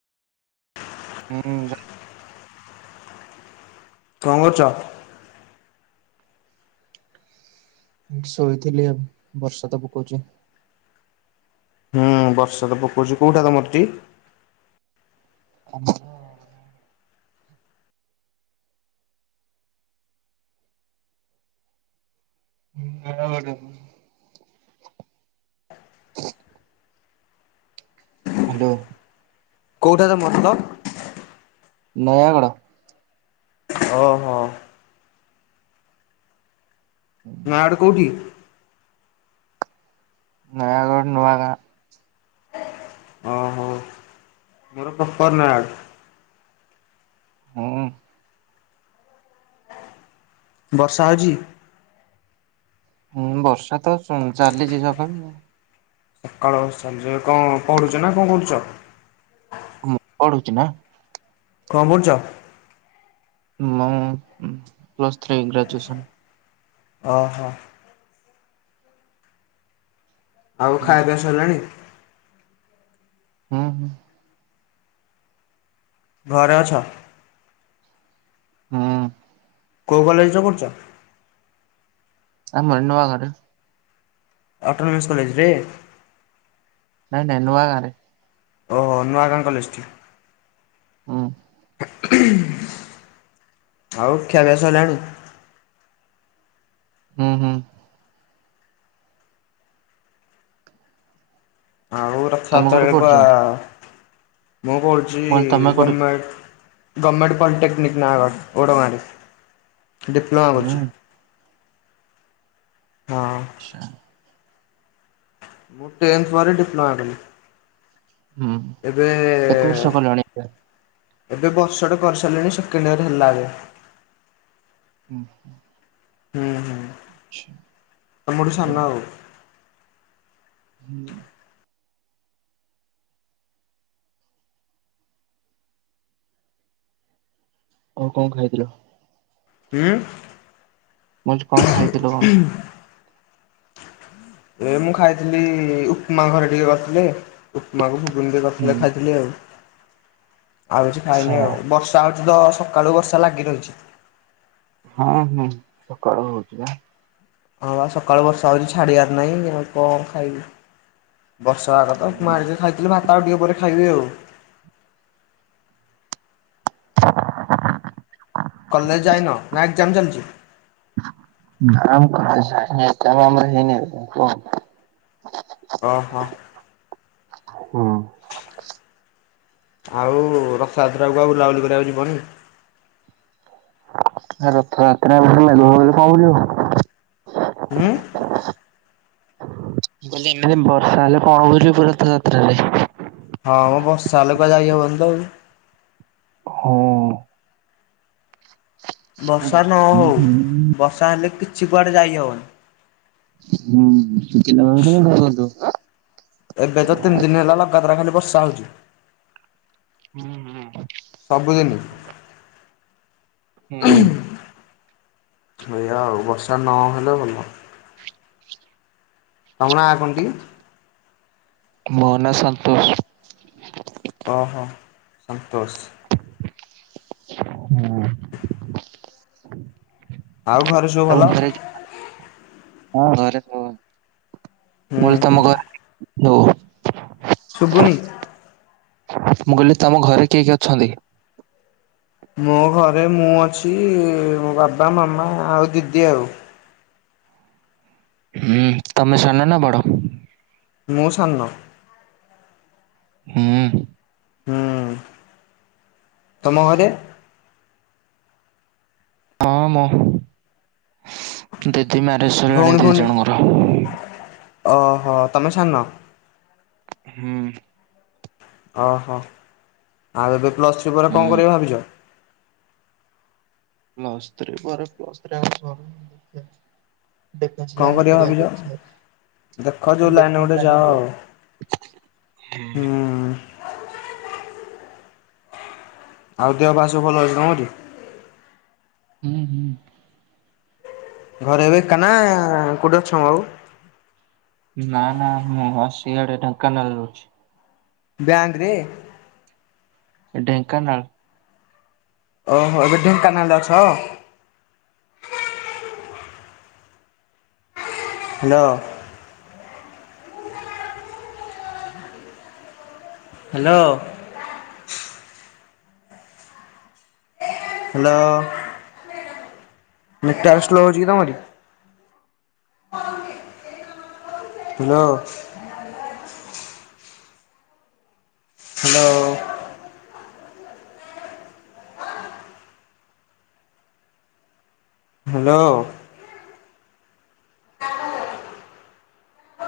ହୁଁ ଯା। କ କରୁଚ? ମୁଁ ଶୋଇଥିଲି ଆଉ ବର୍ଷା ତ ପକୋଉ ଚି। ହୁଁ ବର୍ଷା ତ ପକଉଚି କୋଉଟା ତମର ତୀ ଆମର [unintelligible] ହାଲୋ। କେଉଟା ରେ ମାତ ନୟାଗଡ଼। ଓହୋ। ନୟାଗଡ଼ କୋଉଠି? ନା ଆଉ। ନୂଆ ଗାଁ। ଓହୋ ମୋର ପ୍ରପର ନାୟକ। ହୁଁ। ବର୍ଷା ହେଉଚି? ହୁଁ ବର୍ଷା ତ ଶୁଣୁ ଚାଲିଚି ସକାଳୁ ଆଉ। ସକାଳୁ ଚାଲିଛି କଣ ପଢୁଛ ନା କଣ କରୁଛ? ମୁଁ ପଢୁଛି ନା। କଣ କରୁଛ? ମ ମୁଁ ପ୍ଲସ୍ ଥ୍ରୀ ଗ୍ରାଜୁଏସନ୍। ଅହ। ଆଉ ହୁଁ ଖାଇବା ସଇଲାଣି? ହୁଁ। ଘରେ ଅଛ? ହୁଁ। କୋଉ କଲେଜରେ କରୁଛ? ଆମର ନୂଆଘରେ। ଅଟନମସ କଲେଜରେ। ନାଇଁ ନାଇ ନୁଆ ଗାଁ ରେ। ଓହୋ ନୂଆାଗାଁ କଲେଜଠି। ହୁଁ। ଆଉ ଖିଆପିଆ ସଇଲାଣି? ହୁଁ ହୁଁ। ଆଉ ତମେ କୋଉଠି ରଥାଯାତ୍ରାରେ ପଢୁଛ? କୁଆ ମୁଁ ମୁଁ ପଢ଼ୁ କହିଲି ତମେ ଯ କୋଉଠି ଗମେଣ୍ଟ ଗମେଣ୍ଟ ପଲିଟେକ୍ନିକ ନୟାଗଡ଼ ଓଡ଼ଗାଁରେ। ଡିପ୍ଲୋମା ହୁଁ କରୁଛି। ହଁ। [unintelligible] ମୁଁ ଟେନ୍‌ଥ୍ ପରେ, ଡ଼ିପ୍ଲୋମା କଲି। ହୁଁ ଏବେ, କେତେ ବର୍ଷ କଲଣି? ଏବେ ବର୍ଷଟେ କରି ସାର୍ଲିଣି ସେକେଣ୍ଡ୍ ଇୟର୍ ହେଲା ଏବେ। [inaudible] ଓ [unintelligible] [inaudible] [inaudible] [inaudible] [unintelligible] ଏ ମୁଁ ଖାଇଥିଲି ଉପ୍ମା ଘରେ ଟିକେ କର୍ ଥିଲେ। ଉପମାକୁ ହୁଁ [unintelligible] ଆଉ କିଛି ଖାଇନି ଆଚ୍ଛା ଆଉ, ବର୍ଷା ହଉଚି ତ ସକାଳୁ ବର୍ଷା ଲାଗି ରହିଚି। ହଁ ହୁଁ, ସକାଳୁ ହଉଚି ବା। ହଁ ବା ସକାଳୁ ବର୍ଷା ହଉଚି, ଛାଡ଼ି ବାର୍ ନାଇଁ, କ'ଣ ଖାଇବି? [inaudible] କଲେଜ୍‌ ଯାଇନ ନା [inaudible] [unintelligible] [inaudible] [unintelligible] ଆଉ ରଥ ଯାତ୍ରା କୁ ଆଉ ବୁଲାବୁଲି କରିବା କୁ ଯିବନି? [unintelligible] [inaudible] [unintelligible] ହଁ, ମ ବର୍ଷା ହେଲେ ପା ଯାଇ ହବନି ତ ଆଉ। [inaudible] ବର୍ଷା ନ ହଉ, ବର୍ଷା ହେଲେ କିଛି କୁଆଡ଼େ ଯାଇ ହବ [unintelligible] ଏବେ ତ ତିନ୍‌ ଦିନ୍‌ ହେଲା ଲଗାତାର ଖାଲି ବର୍ଷା ହଉଚି। [unintelligible] ହୁଁ [unintelligible] [unintelligible] ମୋ ନାଁ ସନ୍ତୋଷ୍। ଅହ, ସନ୍ତୋଷ୍। [unintelligible] ଆଉ ଘରେ ସବୁ ଭଲ? [unintelligible] ହୁଁ ହୁଁ। [unintelligible] ଶୁବୁନି। ମୁଁ, କଇଲି ତମ ଘରେ କିଏ କିଏ ଅଛନ୍ତି? ମୋ ଘରେ ମୁଁ ଅଛି ବାବା, ମାମା ଆ ଦିଦି ଆଉ। ହୁଁ, ତମେ ସାନ ନା ବଡ଼? ମୁଁ, ସାନ। [inaudible] ହୁଁ ତମ ଘରେ। ହଁ, ମ ଦିଦି ମ୍ୟାରେଜ୍‌ ସଇଲାଣି ଜଣଙ୍କର। ଅହ, ତମେ ସାନ। ହୁଁ। ଅହ, ଆଉ ଏବେ ପ୍ଲସ୍‌ଥ୍ରୀ ପରେ ଙ୍କ ହୁଁ। କରିବ ଭାବିଚ? [unintelligible] କଣ କରିବ ଭାବିଛ? ଦେଖ ଯୋଉ ଲାଇନରେ ଗୋଟେ ଯାଅ ଆଉ [unintelligible] ହୁଁ [inaudible] ଆଉ ଦେହ ପା ସବୁ ଭଲ ଅଛି ତମଟି? ହୁଁ ହୁଁ। ଘରେ ଏବେ ଏକାନା, କେଉଁଠି ଅଛ ମ ଆଉ? ନା ନା ମୁଁ ଆସି ଆଡେ ଢେଙ୍କାନାଳରେ ଅଛି। ବ୍ୟାଙ୍କରେ? ଢେଙ୍କାନାଳ ଅହୋ ଏବେ ଢେଙ୍କାନାଳରେ ଅଛ? Hello. Hello. Hello. Network slow ହଉଛି କି ତମରି? ହାଲୋ। ହ୍ୟାଲୋ। ହ୍ୟାଲୋ।